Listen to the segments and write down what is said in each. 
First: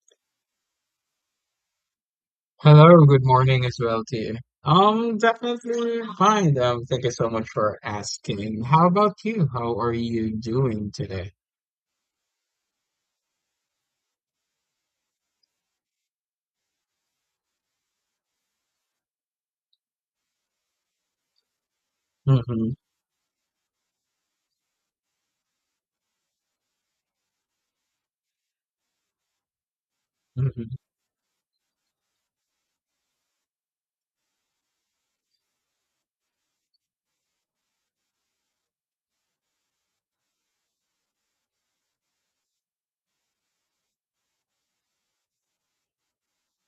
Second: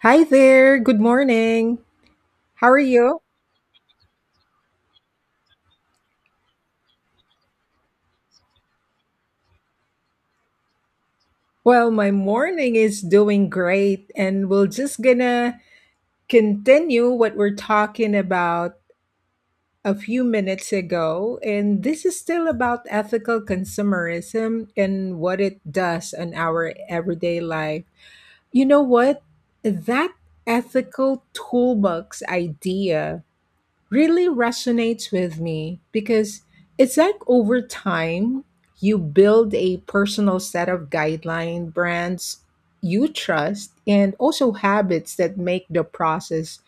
Hi there. Good morning. How are Hello, you? good morning as well to you. Definitely fine. Thank you so much for asking. How about you? How are you doing today? Well, my morning is doing great, and we're just gonna continue what we're talking about a few minutes ago. And this is still Mm-hmm, about ethical consumerism and what it does on our everyday life. You know what? That mm-hmm. ethical toolbox idea really resonates with me because it's like over time you build a personal set of guideline brands you trust and also habits that make the process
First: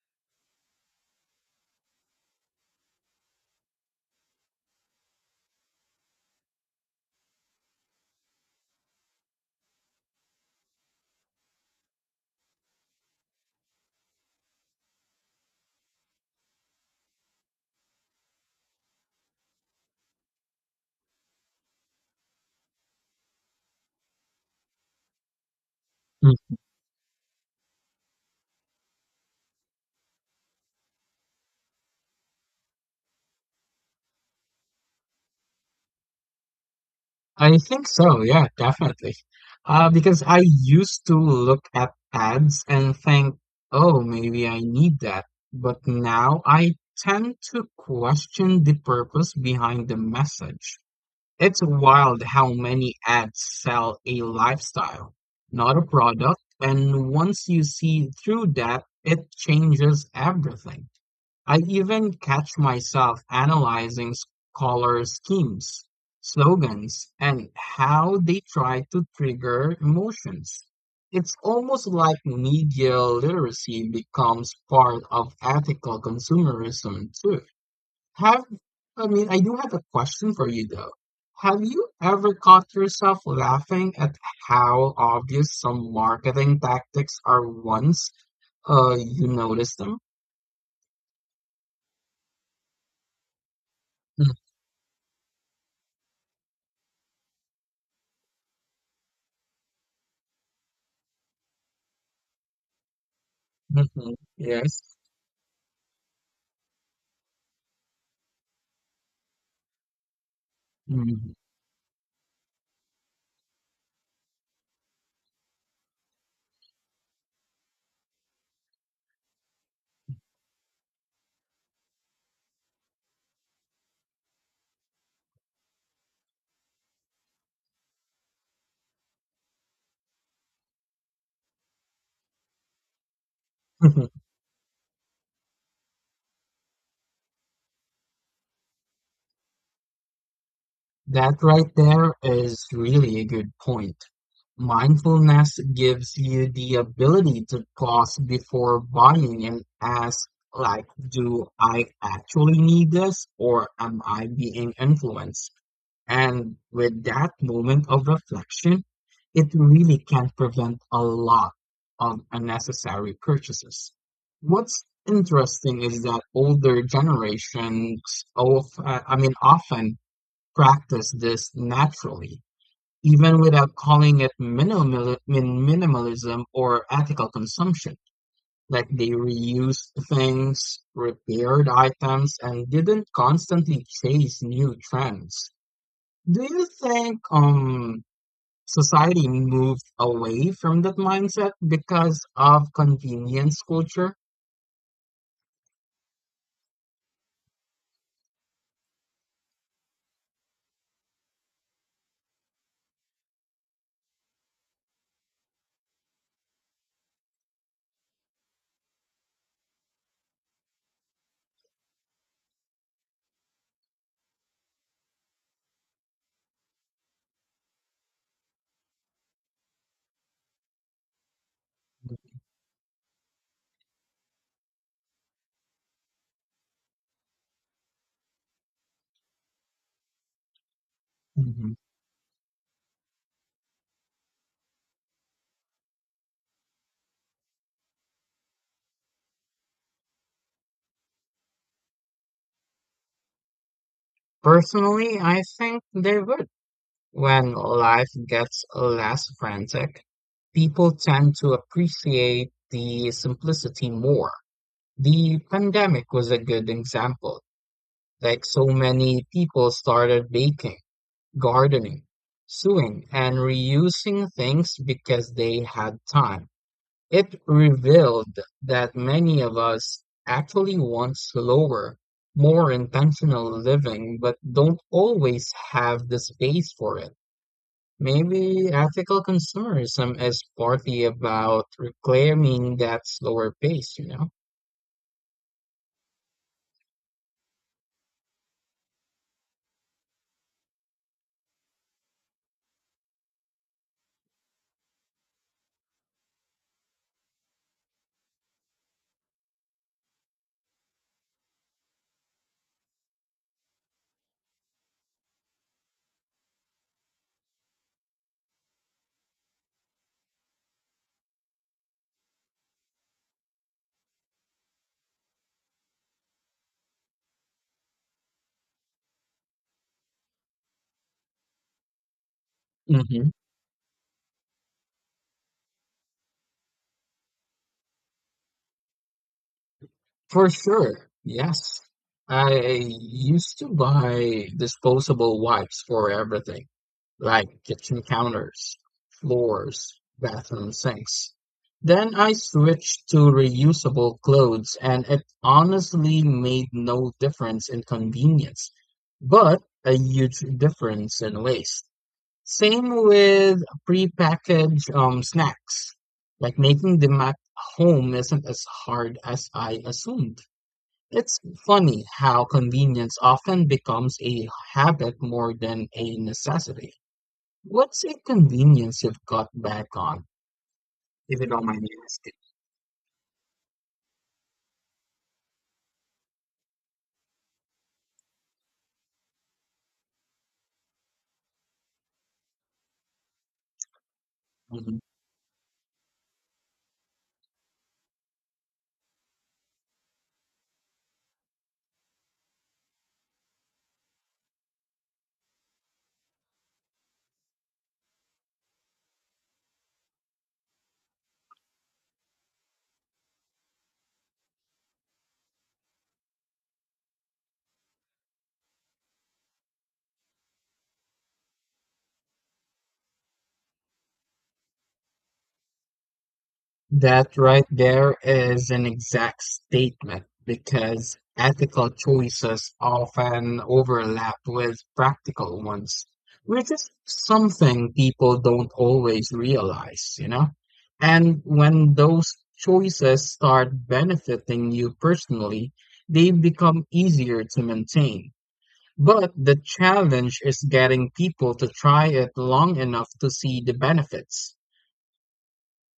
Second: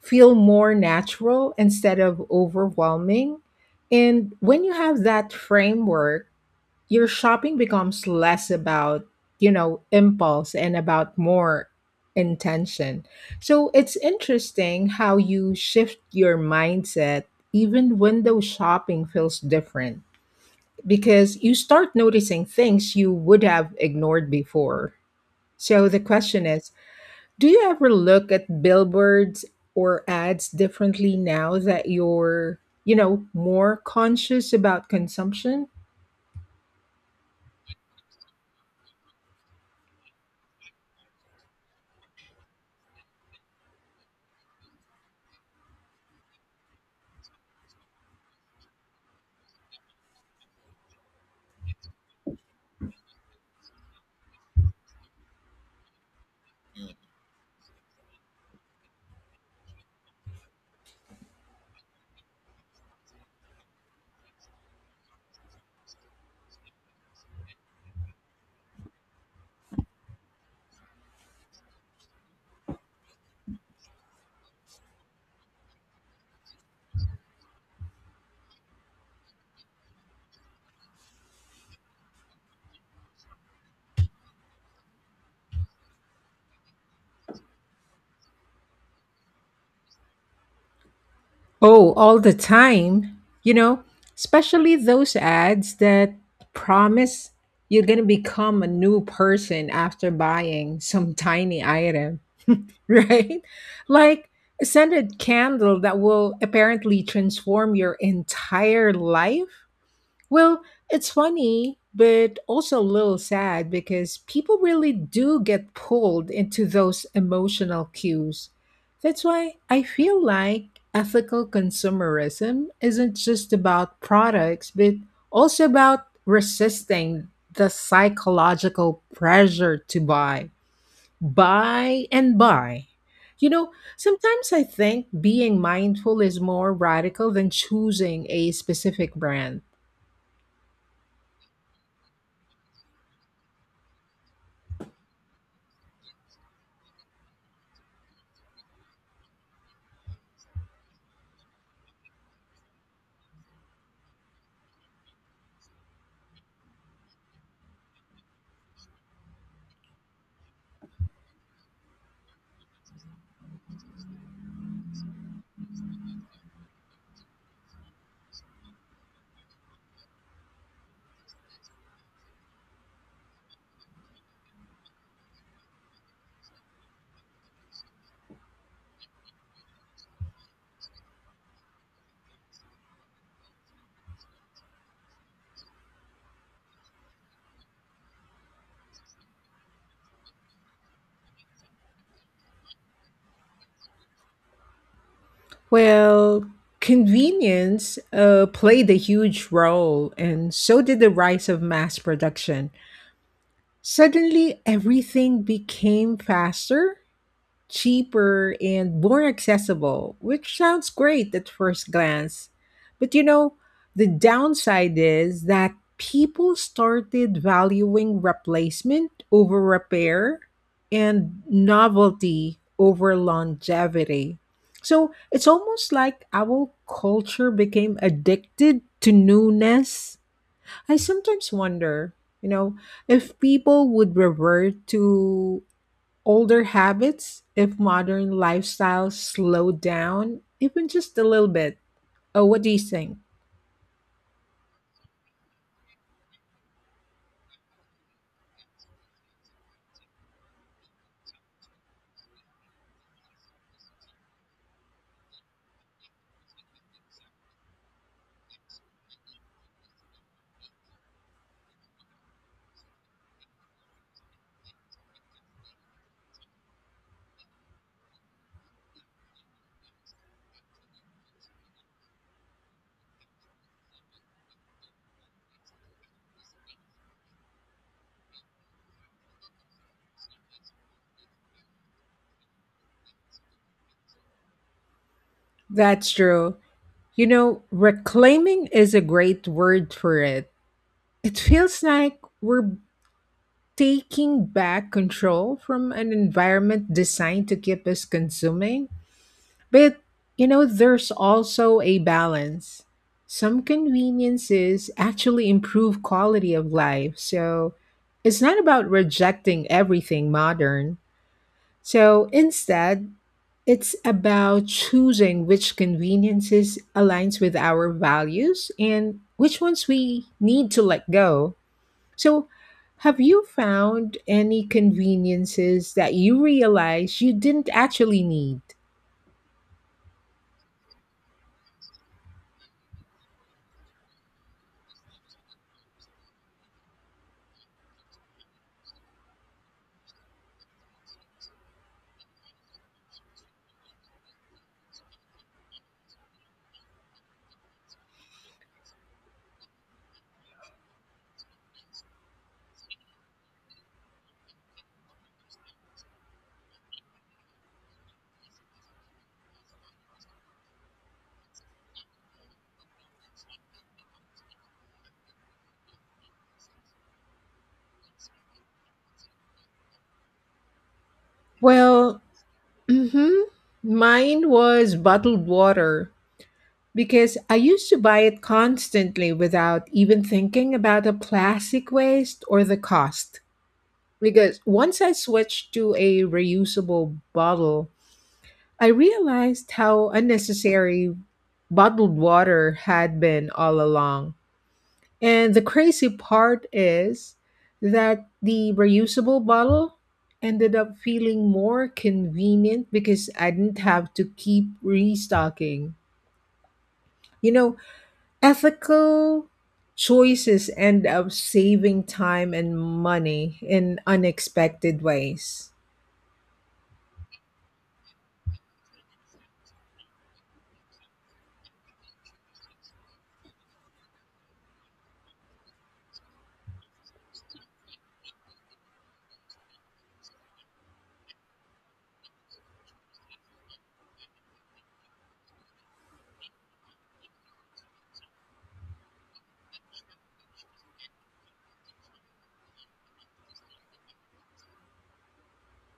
feel more natural instead of overwhelming, and when you have that framework your shopping becomes less about, you know, impulse and about more intention. So it's interesting how you shift your mindset. Even window shopping feels different because you start noticing things you would have ignored before. So the Mm. question is, do you ever look at billboards or ads differently now that you're, you know, more conscious about consumption? I think so. Yeah, definitely. Because I used to look at ads and think, oh, maybe I need that. But now I tend to question the purpose behind the message. It's wild how many ads sell a lifestyle, not a product, and once you see through that, it changes everything. I even catch myself analyzing color schemes, slogans, and how they try to trigger emotions. It's almost like media literacy becomes part of ethical consumerism too. Have I mean, I do have a question for you though. Have you ever caught yourself laughing at how obvious some marketing tactics are once you notice them? Oh, all the time. You know, especially those ads that promise you're going to become a new person after buying some tiny item, right? Mhm. Like a Yes. scented candle that will apparently transform your entire life. Well, it's Mhm. funny, but also a little sad because people really do get pulled into those emotional cues. That's why I feel like ethical consumerism isn't just about products, but also about resisting the psychological pressure to buy, buy, and buy. You know, sometimes I think being mindful is more radical than choosing a specific brand. That right there is really a good point. Mindfulness gives you the ability to pause before buying and ask, like, do I actually need this or am I being influenced? And with that moment of reflection, it really can prevent a lot of unnecessary purchases. What's interesting is that older generations often practice this naturally, even without calling it minimalism or ethical consumption. Like they reused things, repaired items, and didn't constantly chase new trends. Do you think society moved away from that mindset because of convenience culture? Well, convenience played a huge role, and so did the rise of mass production. Suddenly, everything became faster, cheaper and more accessible, which sounds great at first glance. But you know, the downside is that people started valuing replacement over repair and novelty over longevity. So it's almost like our culture became addicted to newness. I sometimes Mhm. wonder, you know, if people would revert to older habits, if modern lifestyles slow down, even just a little bit. Oh, what do you think? Personally, I think they would. When life gets less frantic, people tend to appreciate the simplicity more. The pandemic was a good example. Like so many people started baking, gardening, sewing, and reusing things because they had time. It revealed that many of us actually want slower, more intentional living, but don't always have the space for it. Maybe ethical consumerism is partly about reclaiming that slower pace, you know? That's true. You know, reclaiming is a great word for it. It feels like we're taking back control from an environment designed to keep us consuming. But you know, there's also a balance. Some conveniences actually improve quality of life. So it's not about rejecting everything modern. So instead, it's about choosing which conveniences aligns with our values and which ones we need to let go. So have Hmm. you found any conveniences that you realize you didn't actually need? For sure, yes. I used to buy disposable wipes for everything like kitchen counters, floors, bathroom sinks. Then I switched to reusable clothes, and it honestly made no difference in convenience, but a huge difference in waste. Same with prepackaged snacks. Like making them at home isn't as hard as I assumed. It's funny how convenience often becomes a habit more than a necessity. What's a convenience you've got back on, if you don't mind me Well, asking? hmm, mine was bottled water because I used to buy it constantly without even thinking about the plastic waste or the cost. Because Mhm. once I switched to a reusable bottle, I realized how unnecessary bottled water had been all along. And the crazy part is that the reusable bottle ended up feeling more convenient because I didn't have to keep restocking. You know, ethical choices end up saving time and money in unexpected ways. That right there is an exact statement because ethical choices often overlap with practical ones, which is something people don't always realize, you know? And when those choices start benefiting you personally, they become easier to maintain. But the challenge is getting people to try it long enough to see the benefits.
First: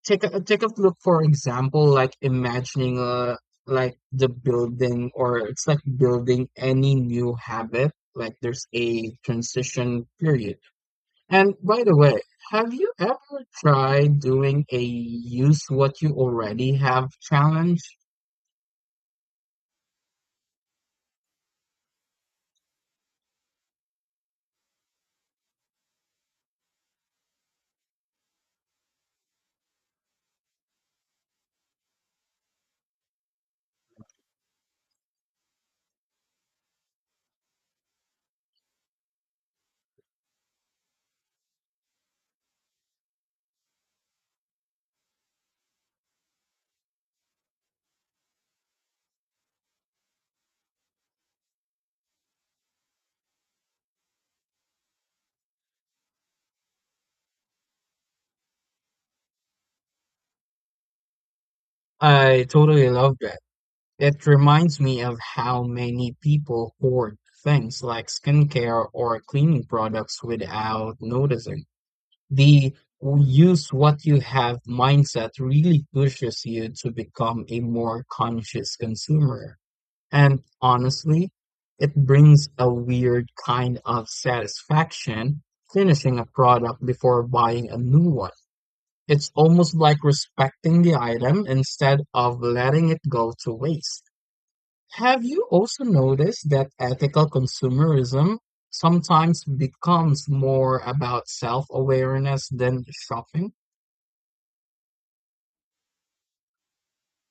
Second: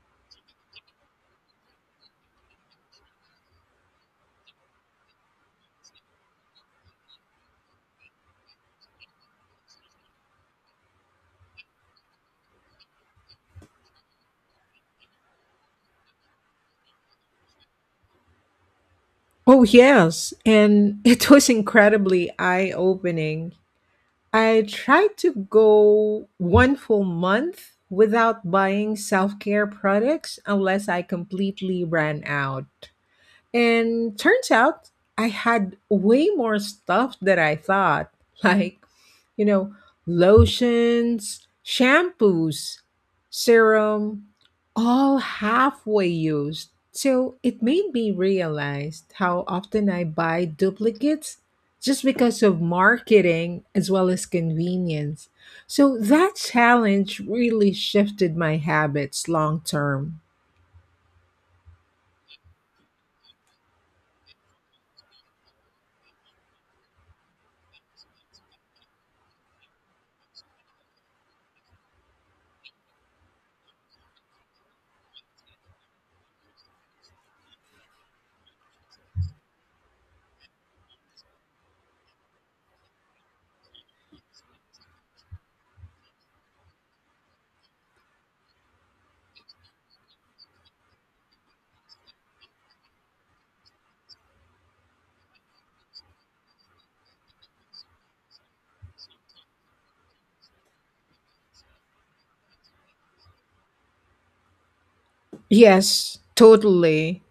Take a look, for example, like imagining like the building or it's like building any new habit. Like there's a transition period. And by the way, have you ever tried doing a use what you already have challenge? Oh, yes. And it was incredibly eye opening. I tried to go one full month without buying self care products unless I completely ran out. And turns out I had way more stuff than I thought. Like, you know, lotions, shampoos, serum, all halfway used. So it made me realize how often I buy duplicates just because of marketing as well as convenience. So that challenge really shifted my habits long term. I totally love that. It reminds me of how many people hoard things like skincare or cleaning products without noticing. The use what you have mindset really pushes you to become a more conscious consumer. And honestly, it brings a weird kind of satisfaction finishing a product before buying a new one. It's almost like respecting the item instead of letting it go to waste. Have you also noticed that ethical consumerism sometimes becomes more about self-awareness than shopping? Yes, totally.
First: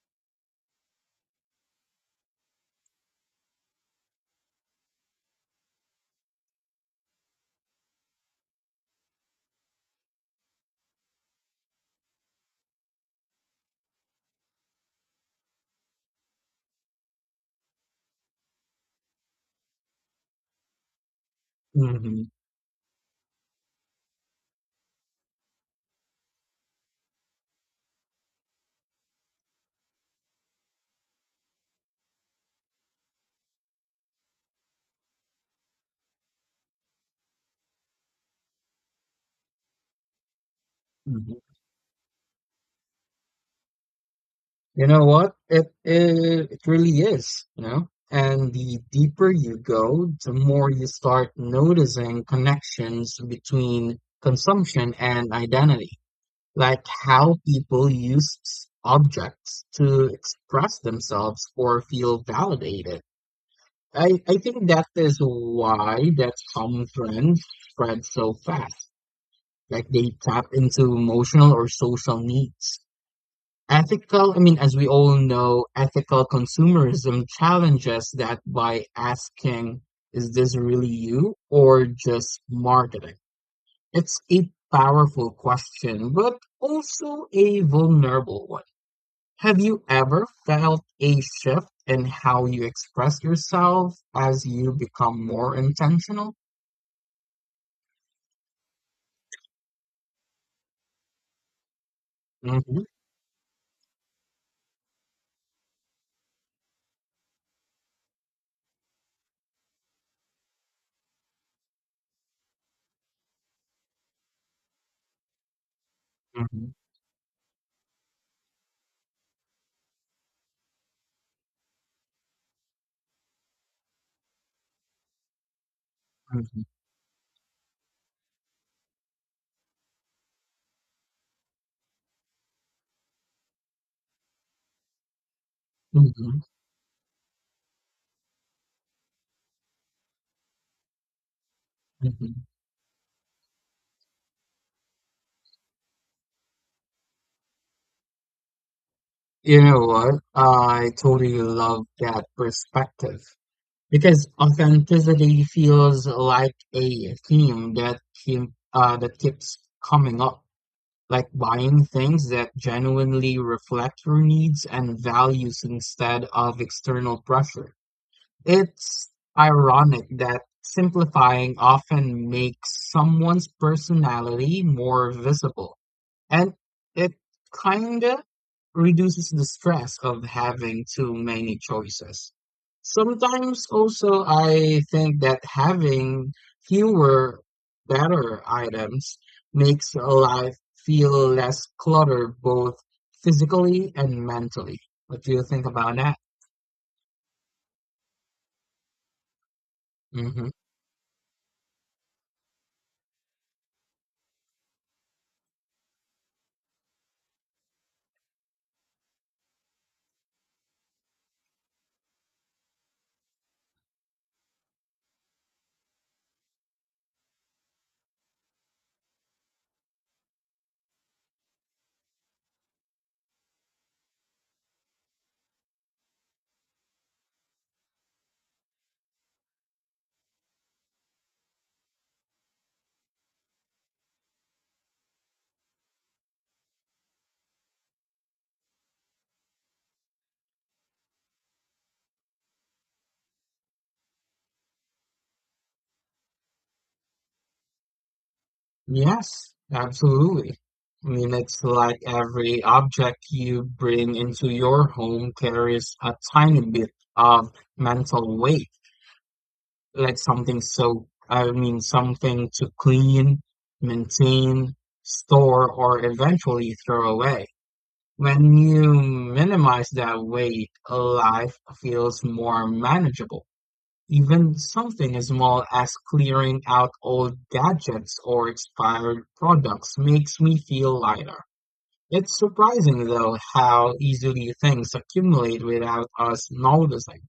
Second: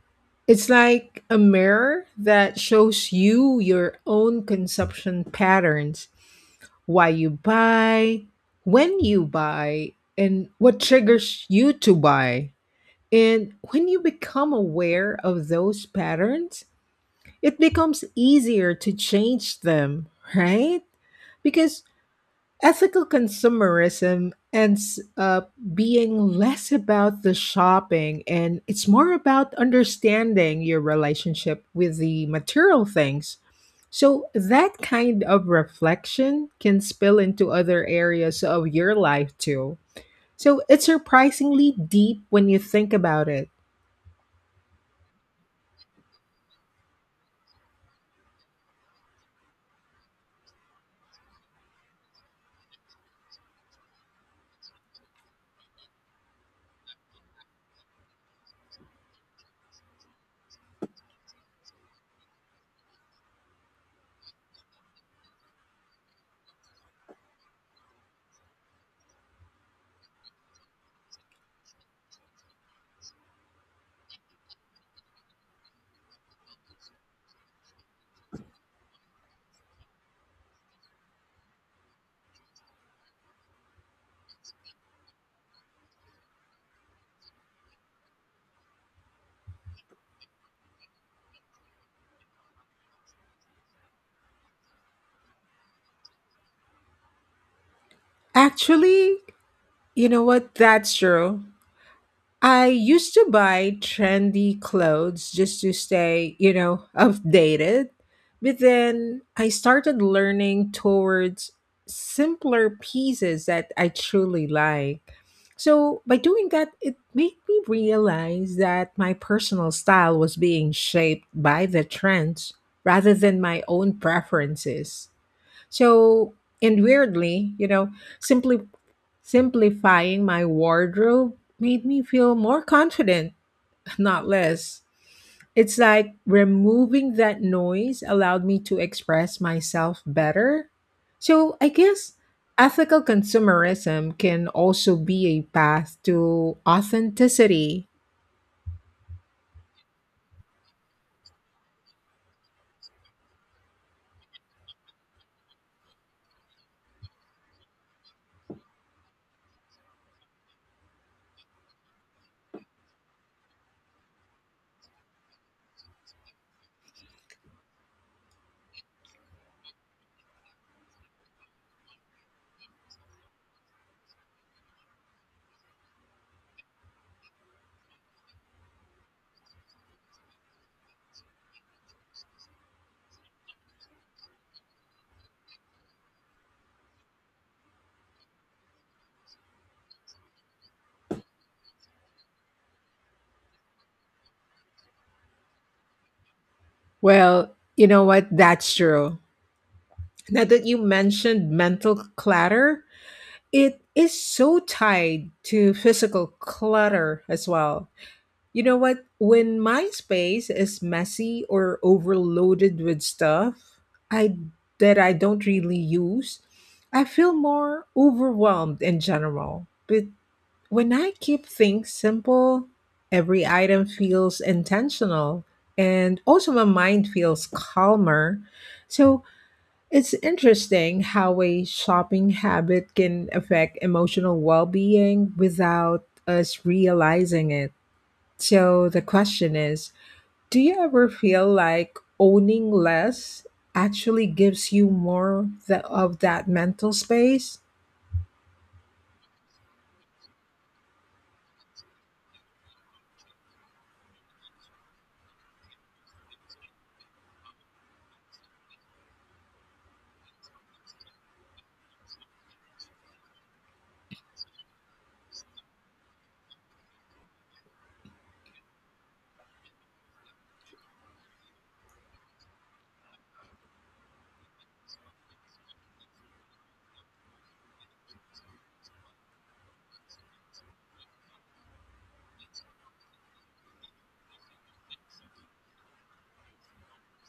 It's like a mirror that shows you your own consumption patterns, why you buy, when you buy, and what triggers you to buy. And when you become aware of those patterns, it becomes easier to change them, right? Because Hmm. ethical consumerism ends up being less about the shopping and it's more about understanding your relationship with the material things. So, that kind of reflection can spill into other areas of your life too. So, it's Hmm. surprisingly deep when you think about it. You know what? It really is, you know? And the deeper you go, the more you start noticing connections between consumption and identity, like how people use objects to express themselves or feel validated. I think that is why that common trends spread so fast. Like they tap into emotional or social needs. As we all know, ethical consumerism challenges that by asking, is this really you or just marketing? It's a powerful question, but also a vulnerable one. Have you ever felt a shift in how you express yourself as you become more intentional? Actually, you know what? That's true. I Hmm. used to buy trendy clothes just to stay, you know, updated. But then I started learning towards simpler pieces that I truly like. So by doing that, Hmm. it made me realize that my personal style was being shaped by the trends rather than my own preferences. So, Hmm. and weirdly, you know, simply simplifying my wardrobe made me feel more confident, not less. It's like Hmm. removing that noise allowed me to express myself better. So I guess Hmm. ethical consumerism can also be a path to authenticity. You know what? I totally love that perspective because authenticity feels like a theme that keeps coming up, like buying things that genuinely reflect your needs and values instead of external pressure. It's ironic that simplifying often makes someone's personality more visible, and it kinda reduces the stress of having too many choices. Sometimes also I think that having fewer better items makes life feel less cluttered both physically and mentally. What do you think about that? Well, you know what? That's true. Now Hmm. that you mentioned mental clutter, it is so tied to physical clutter as well. You know what? When my space is messy or overloaded with stuff I that I don't really use, I feel more overwhelmed in general. But when I keep things simple, every item feels intentional and also my mind feels calmer. So it's interesting how a shopping habit can affect emotional well being without us realizing it. So the question is, do you ever feel like owning less actually gives you more of that mental space? Yes, absolutely. I mean, it's like every object you bring into your home carries a tiny bit of mental weight, like something so, I mean, something to clean, maintain, store, or eventually throw away. When you minimize that weight, life feels more manageable. Even something as small as clearing out old gadgets or expired products makes me feel lighter. It's surprising though how easily things accumulate without us noticing.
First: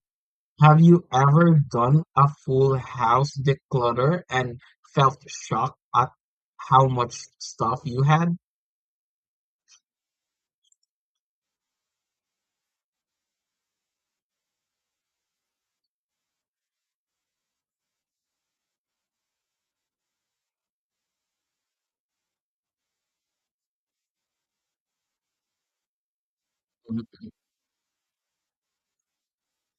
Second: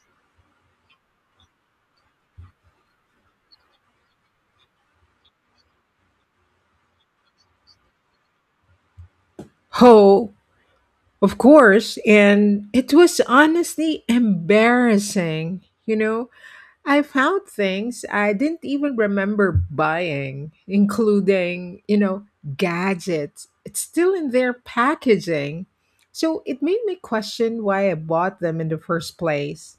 Have you ever done a full house declutter and felt shocked at how much stuff you had? Oh, of course. And it was honestly embarrassing, you know? I found things I didn't even remember buying, including, you know, gadgets. It's still in their packaging. So it made me question why I bought them in the first place.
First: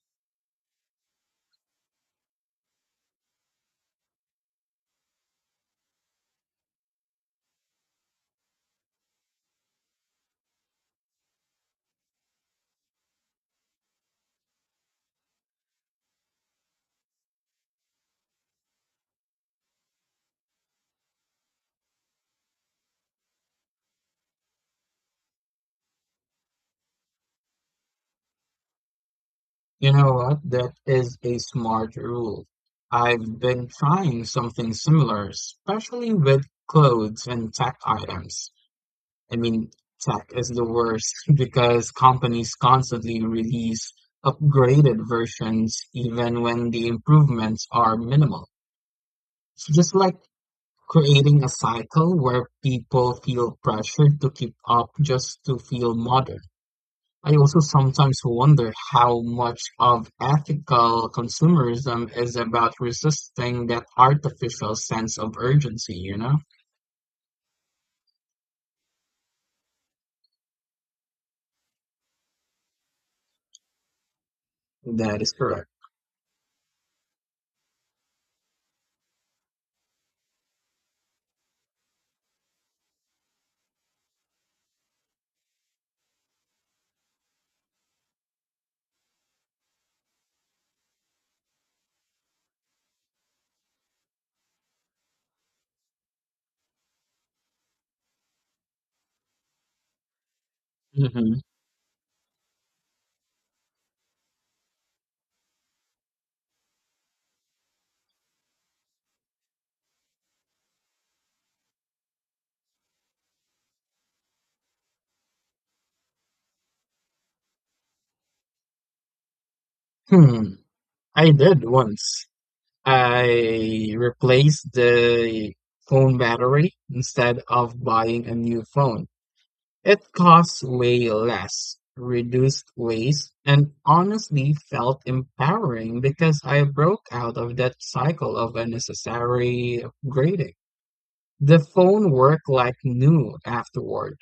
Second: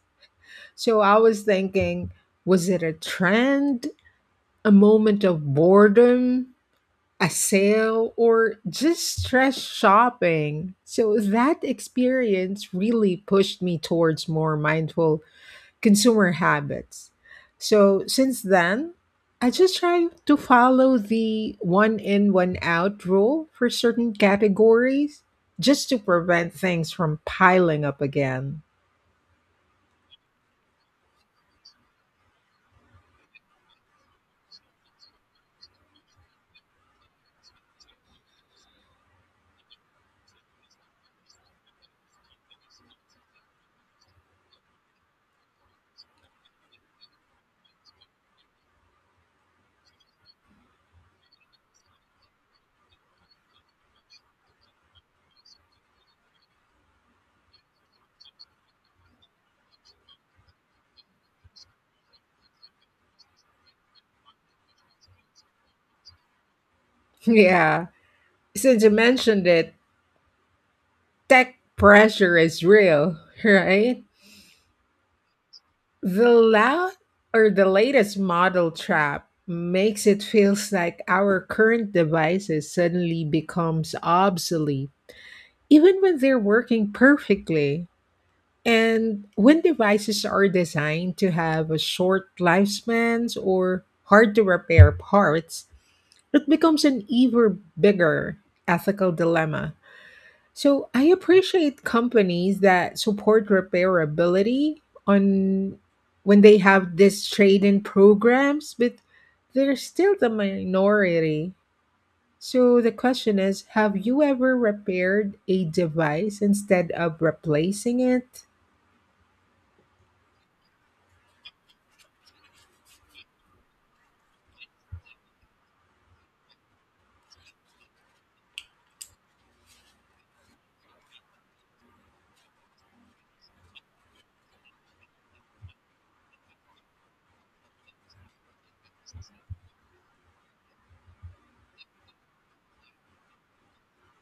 So I was thinking, was it a trend, a moment of boredom, a sale, or just stress shopping? So that experience really pushed me towards more mindful consumer habits. So since then, I just try to follow the one in, one out rule for certain categories just to prevent things from piling up again. You know what? That is a smart rule. I've been trying something similar, especially with clothes and tech items. I mean, tech is the worst because companies constantly release upgraded versions even when the improvements are minimal. It's just like creating a cycle where people feel pressured to keep up just to feel modern. I also sometimes wonder how much of ethical consumerism is about resisting that artificial sense of urgency, you know? Yeah, since you mentioned it, tech pressure is real, right? That is correct. The loud or the latest model trap makes it feels like our current devices suddenly becomes obsolete even when they're working perfectly. And when devices are designed to have a short lifespans or hard to repair parts, it becomes an even bigger ethical dilemma. So I Hmm. appreciate companies that support repairability on when they have these trade-in programs, but they're still the minority. So the question is, have you ever repaired a device instead of replacing it? Hmm. I did once. I replaced the phone battery instead of buying a new phone. It costs way less, reduced waste, and honestly felt empowering because I broke out of that cycle of unnecessary upgrading. The phone worked like new afterward.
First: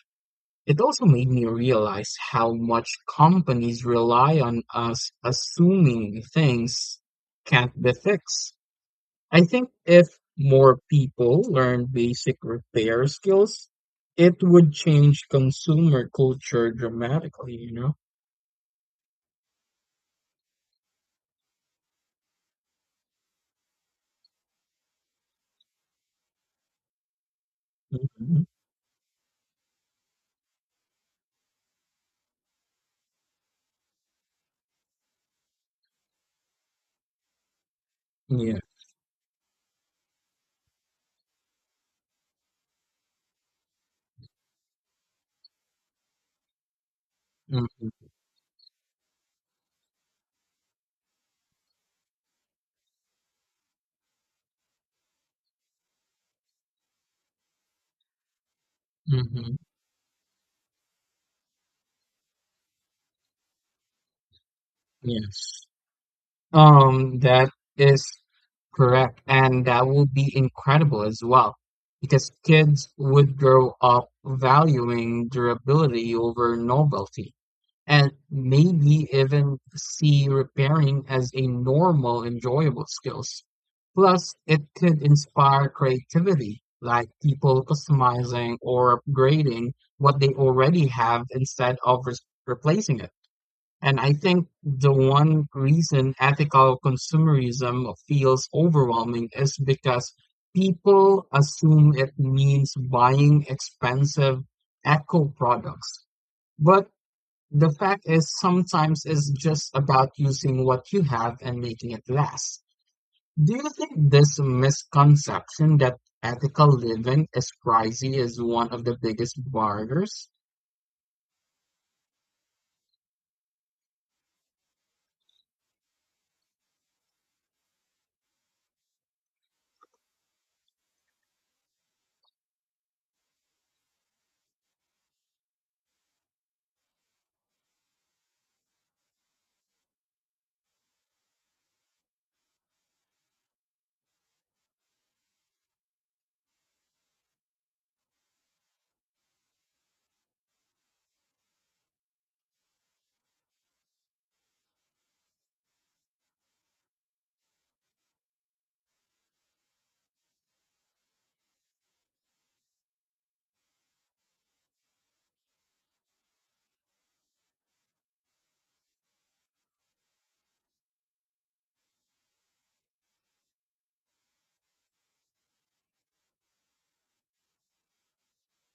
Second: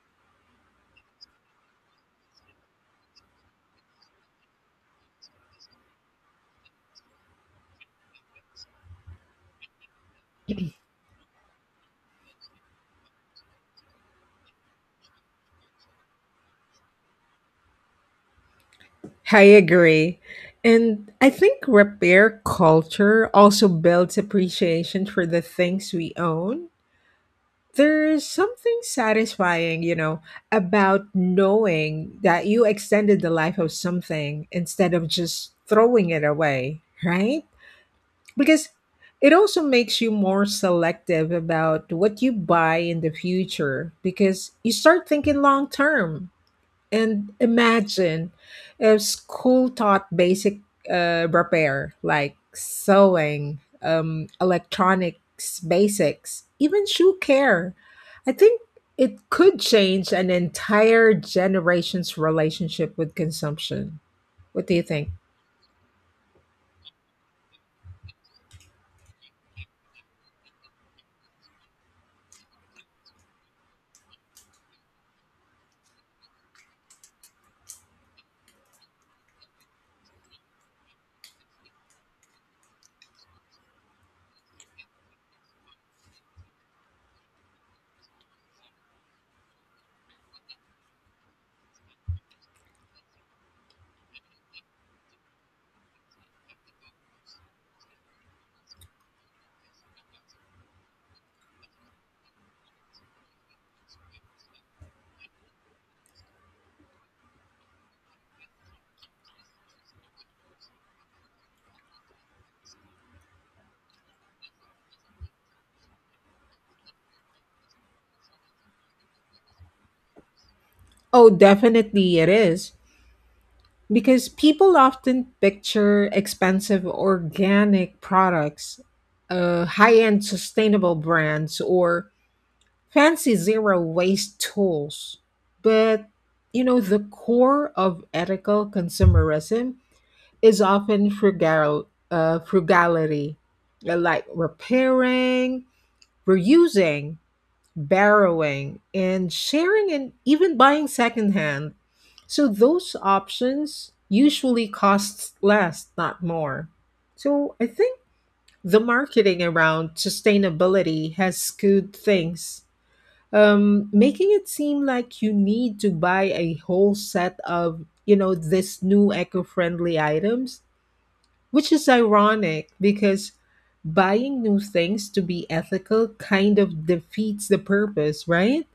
It also made me realize how much companies rely on us assuming things can't be fixed. I think if more people learn basic repair skills, it would change consumer culture dramatically, you know? I agree. And I think repair culture also builds appreciation for the things we own. There's Hmm. something satisfying, you know, about knowing that you extended the life of something instead of just throwing it away, right? Yeah. Because it also makes you more selective about what you buy in the future because you start thinking long term. And Hmm. imagine if school taught basic repair like sewing, electronics basics, even shoe care. I think it Hmm. could change an entire generation's relationship with consumption. What do you think? Yes. That is correct. And that would be incredible as well, because kids would grow up valuing durability over novelty. And maybe even see repairing as a normal, enjoyable skills. Plus, it could inspire creativity, like people customizing or upgrading what they already have instead of replacing it. And I think the one reason ethical consumerism feels overwhelming is because people assume it means buying expensive eco products. But the fact is, sometimes it's just about using what you have and making it last. Do you think this misconception that ethical living is pricey is one of the biggest barriers? Oh, definitely it is. Because people often picture expensive organic products, high end sustainable brands, or fancy zero waste tools. But, you know, the core of ethical consumerism is often frugality, like repairing, reusing, borrowing, and sharing, and even buying secondhand. So those options usually cost less, not more. So I think the marketing around sustainability has skewed things, making it seem like you need to buy a whole set of, you know, this new eco-friendly items, which is ironic because buying new things to be ethical kind of defeats the purpose, right?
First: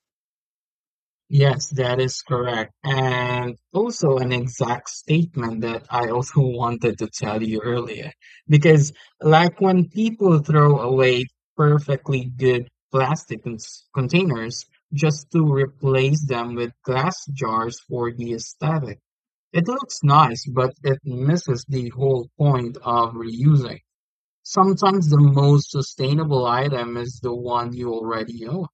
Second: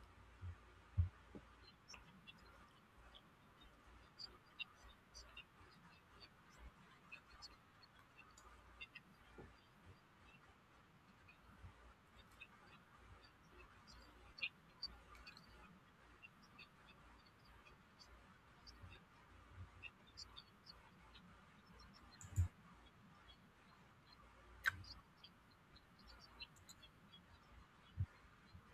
Yes, that is correct. And also an exact statement that I also wanted to tell you earlier. Because, like when people throw away perfectly good plastic containers just to replace them with glass jars for the aesthetic, it looks nice, but it misses the whole point of reusing. Sometimes the most sustainable item is the one you already own.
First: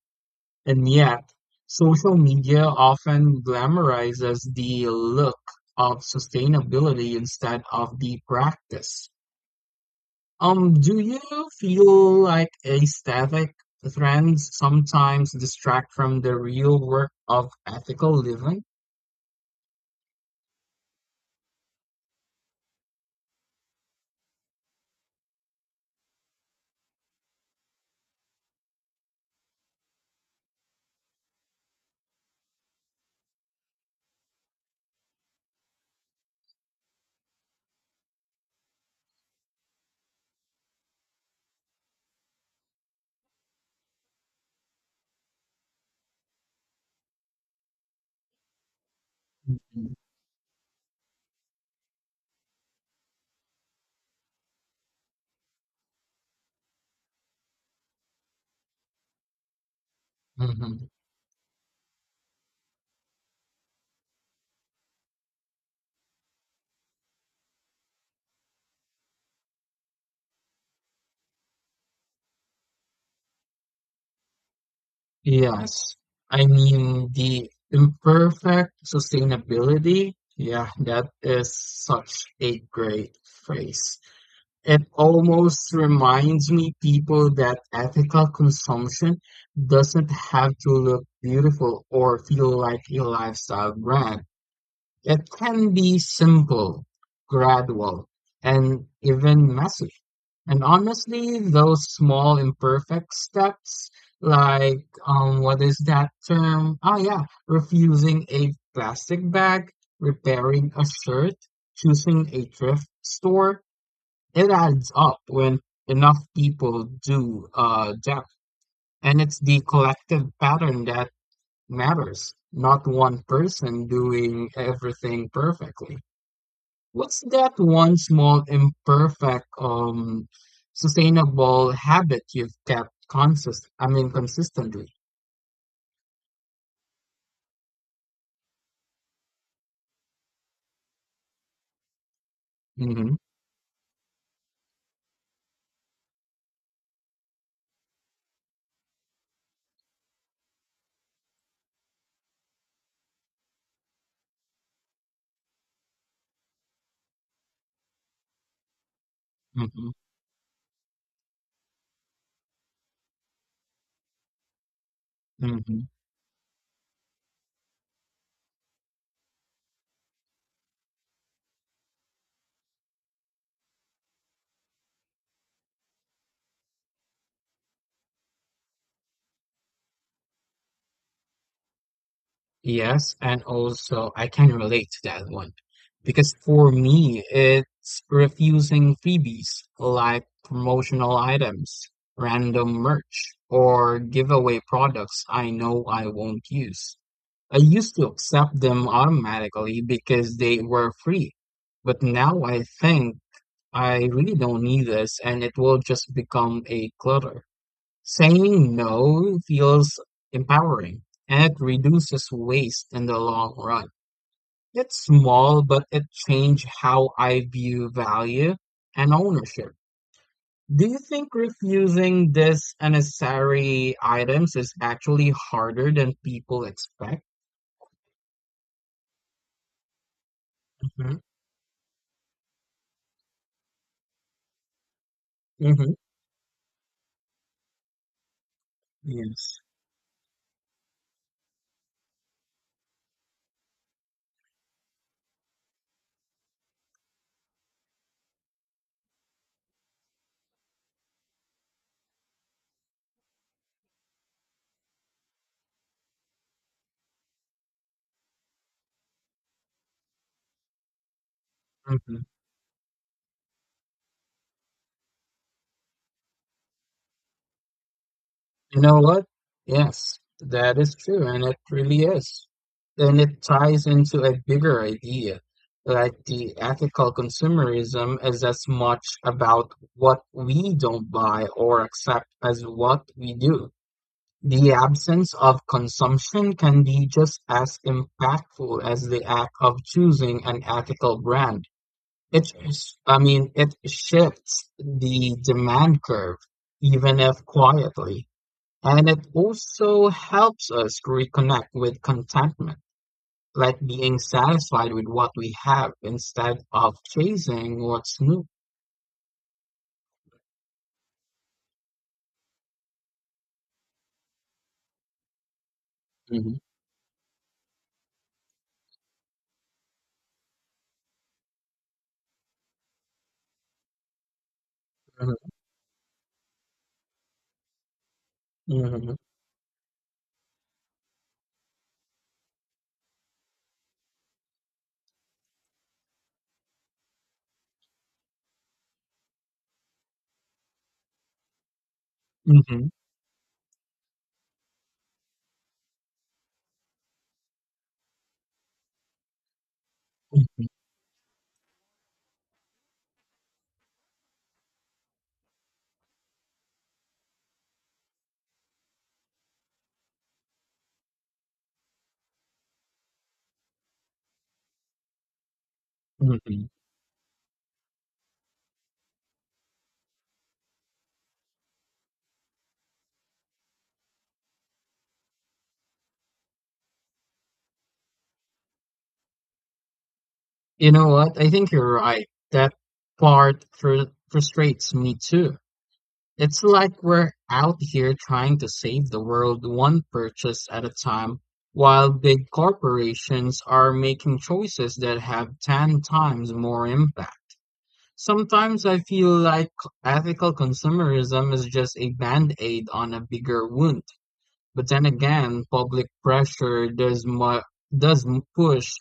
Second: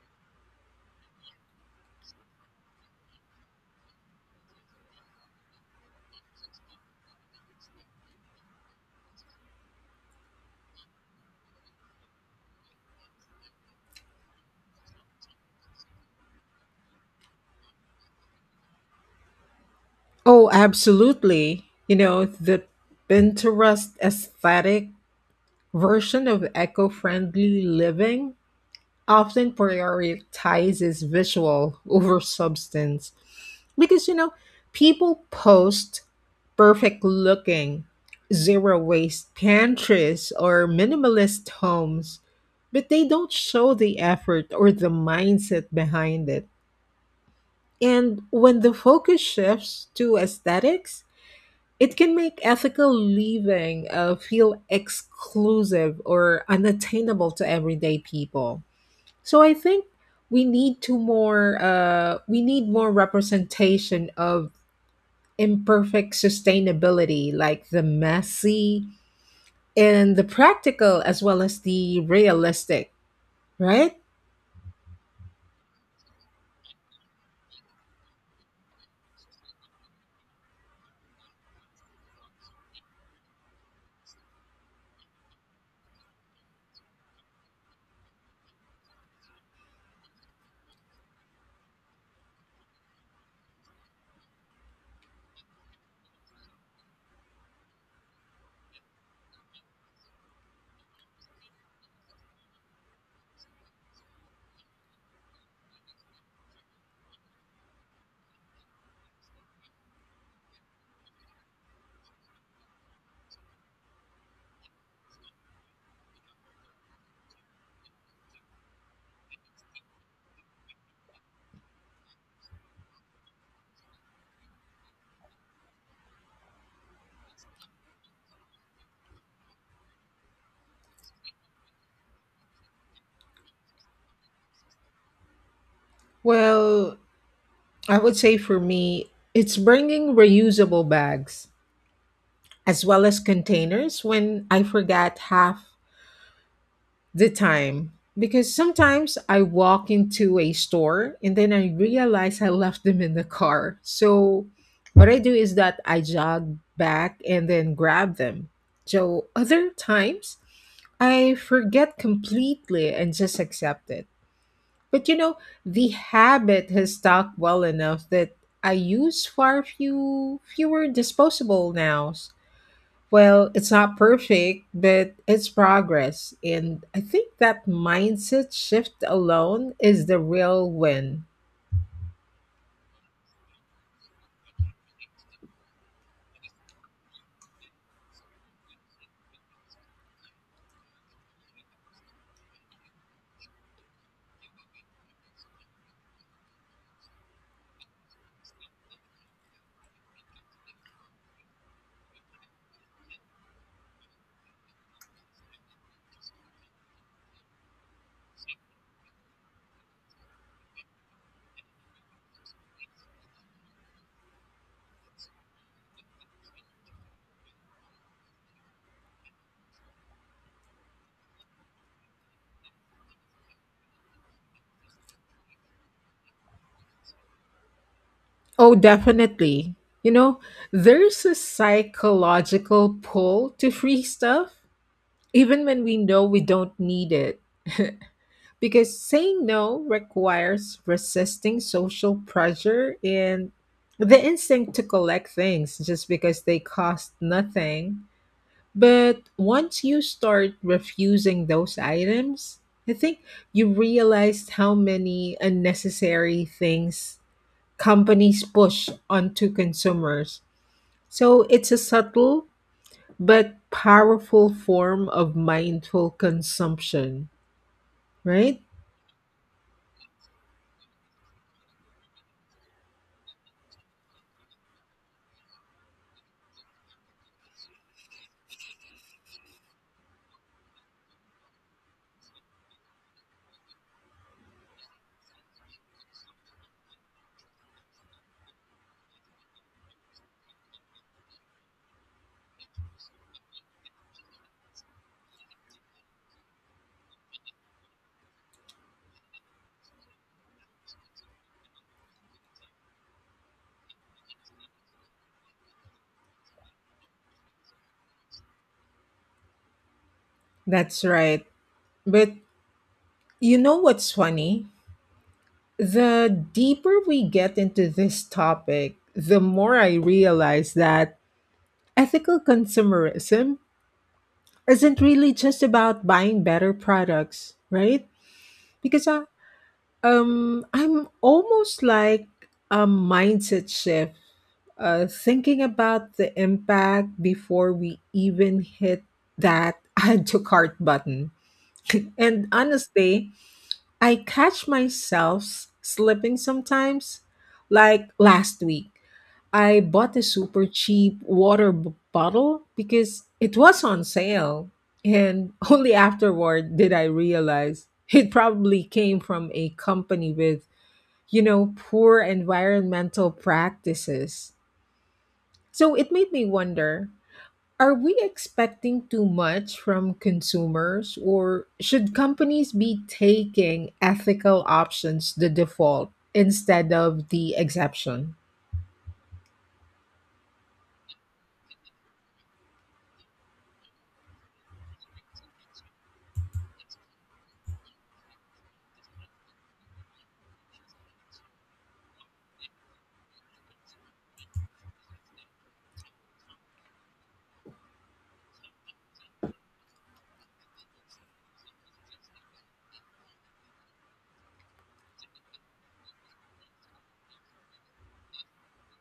And yet, social media often glamorizes the look of sustainability instead of the practice. Do you feel like aesthetic trends sometimes distract from the real work of ethical living? Oh, absolutely. You know, the Pinterest aesthetic version of eco-friendly living often prioritizes visual over substance because, you know, people post perfect looking zero waste pantries or minimalist homes, but they don't show the effort or the mindset behind it. And when the focus shifts to aesthetics, it can make ethical living feel exclusive or unattainable to everyday people. So I think we need Mhm. to more we need more representation of imperfect sustainability, like the messy and the practical as well as the realistic, right? Yes. I mean, the imperfect sustainability, yeah, that is such a great phrase. It almost reminds me people that ethical consumption doesn't have to look beautiful or feel like a lifestyle brand. It can be simple, gradual, and even messy. And honestly, those small imperfect steps, like what is that term? Oh yeah, refusing a plastic bag, repairing a shirt, choosing a thrift store, it adds up when enough people do that, and it's the collective pattern that matters, not one person doing everything perfectly. What's that one small imperfect sustainable habit you've kept consistently? Well, I would say for me it's bringing reusable bags as well Mm-hmm, as containers when I forgot half the time because sometimes I walk into a store and then I realize I left them in the car. So what I do is that I jog back and then grab them. So other mm-hmm, times I forget completely and just accept it. But you know, mm-hmm. the habit has stuck well enough that I use far fewer disposable nows. Well, it's not perfect, but it's progress. And I think that mindset shift alone is the real win. Yes, and also I can relate to that one because for me, it's refusing freebies like promotional items, random merch, or giveaway products I know I won't use. I used to accept them automatically because they were free, but now I think I really don't need this and it will just become a clutter. Saying no feels empowering and it reduces waste in the long run. It's small, but it changed how I view value and ownership. Do you think refusing these unnecessary items is actually harder than people expect? Oh, definitely. You know, Hmm. there's a psychological pull to free stuff, even when Hmm. we know we don't need it. Because saying Yes. no requires resisting social pressure and the instinct to collect things just because they cost nothing. But once you start refusing those items, I think you realize how many unnecessary things companies push onto consumers. So it's a Mm-hmm. subtle but powerful form of mindful consumption, right? You know what? Yes, that is true, and it really is. And it ties into a bigger idea, like the ethical consumerism is as much about what we don't buy or accept as what we do. The absence of consumption can be just as impactful as the act of choosing an ethical brand. It, sh- I mean, It shifts the demand curve, even if quietly. And it also helps us reconnect with contentment, like being satisfied with what we have instead of chasing what's new. That's right. But you know what's funny? The Hmm. deeper we get into this topic, the more I realize that ethical consumerism isn't really Mhm, just about buying better products, right? Because mhm, I'm almost like a mindset shift, thinking about the impact before we even hit that add to cart button. And mhm, honestly, I catch myself slipping sometimes. Like last week, I bought a super mhm. cheap water bottle because it was on sale. And only afterward did I realize it probably came from a company with, you know, poor environmental practices. So it made me Mhm. wonder, are we expecting too much from consumers, or should companies be taking ethical options the default instead of the exception? You know what? I think you're right. That part fr frustrates me too. It's like we're out here trying to save the world one purchase at a time, while big corporations are making choices that have 10 times more impact. Sometimes I feel like ethical consumerism is just a band aid on a bigger wound. But then again, public pressure does mu- does m- push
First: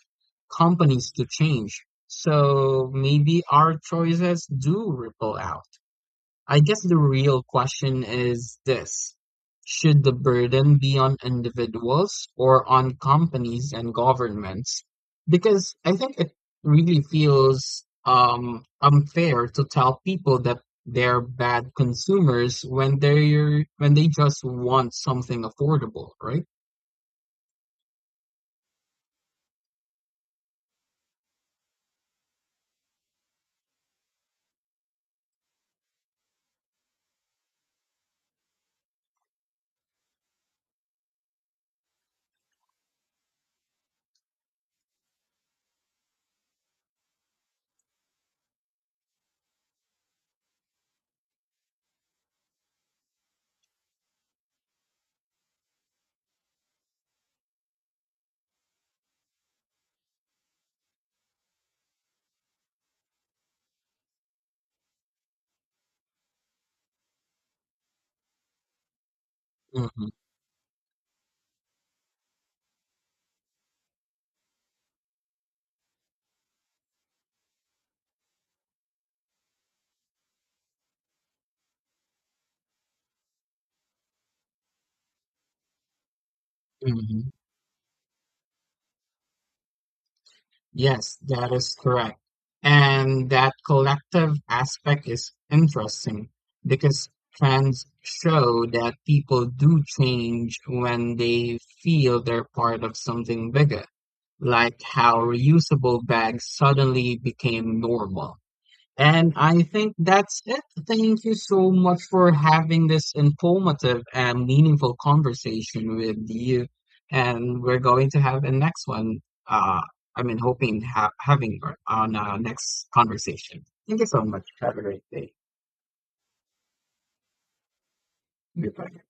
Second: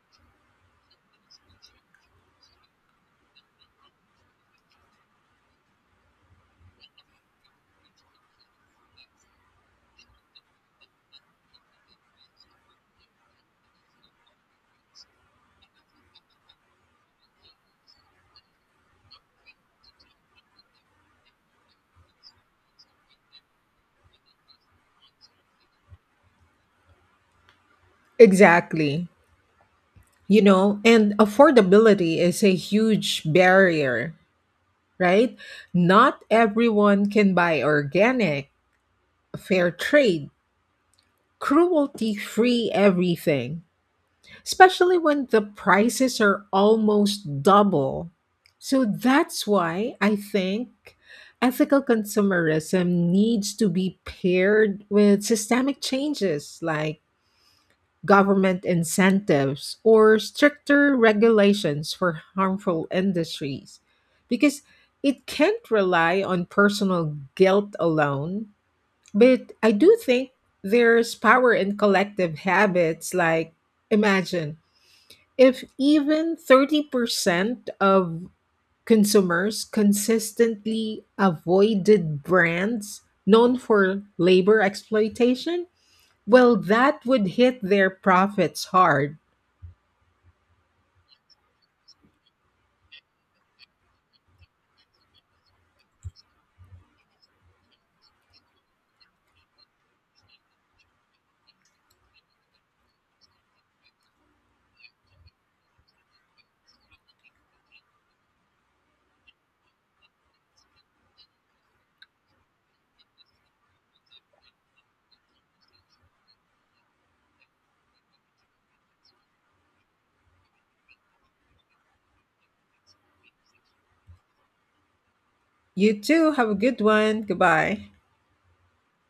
companies to change. So maybe our choices do ripple out. I guess the real question is this. Should the burden be on individuals or on companies and governments? Because I think it really feels unfair to tell people that they're bad consumers when they're when they just want something affordable, right? Exactly. You know, and affordability is a huge barrier, right? Not everyone can buy organic, fair trade, cruelty free everything, especially when the prices are almost double. So that's why I think ethical consumerism needs to be paired with systemic changes like government incentives or stricter regulations for harmful industries because it can't rely on personal guilt alone. But I do think there's power in collective habits. Like imagine if even 30% of consumers consistently avoided brands known for labor exploitation, well, that would Hmm. hit their profits hard. Yes, that is correct. And that collective aspect is interesting because trends show that people do change when they feel they're part of something bigger, like how reusable bags suddenly became normal. And I think that's it. Thank you so much for having this informative and meaningful conversation with you. And we're going to have a next one. Uh, Hoping ha having her on our next conversation. Thank you so much. Have a great day. You too, have a good one. Goodbye. Goodbye.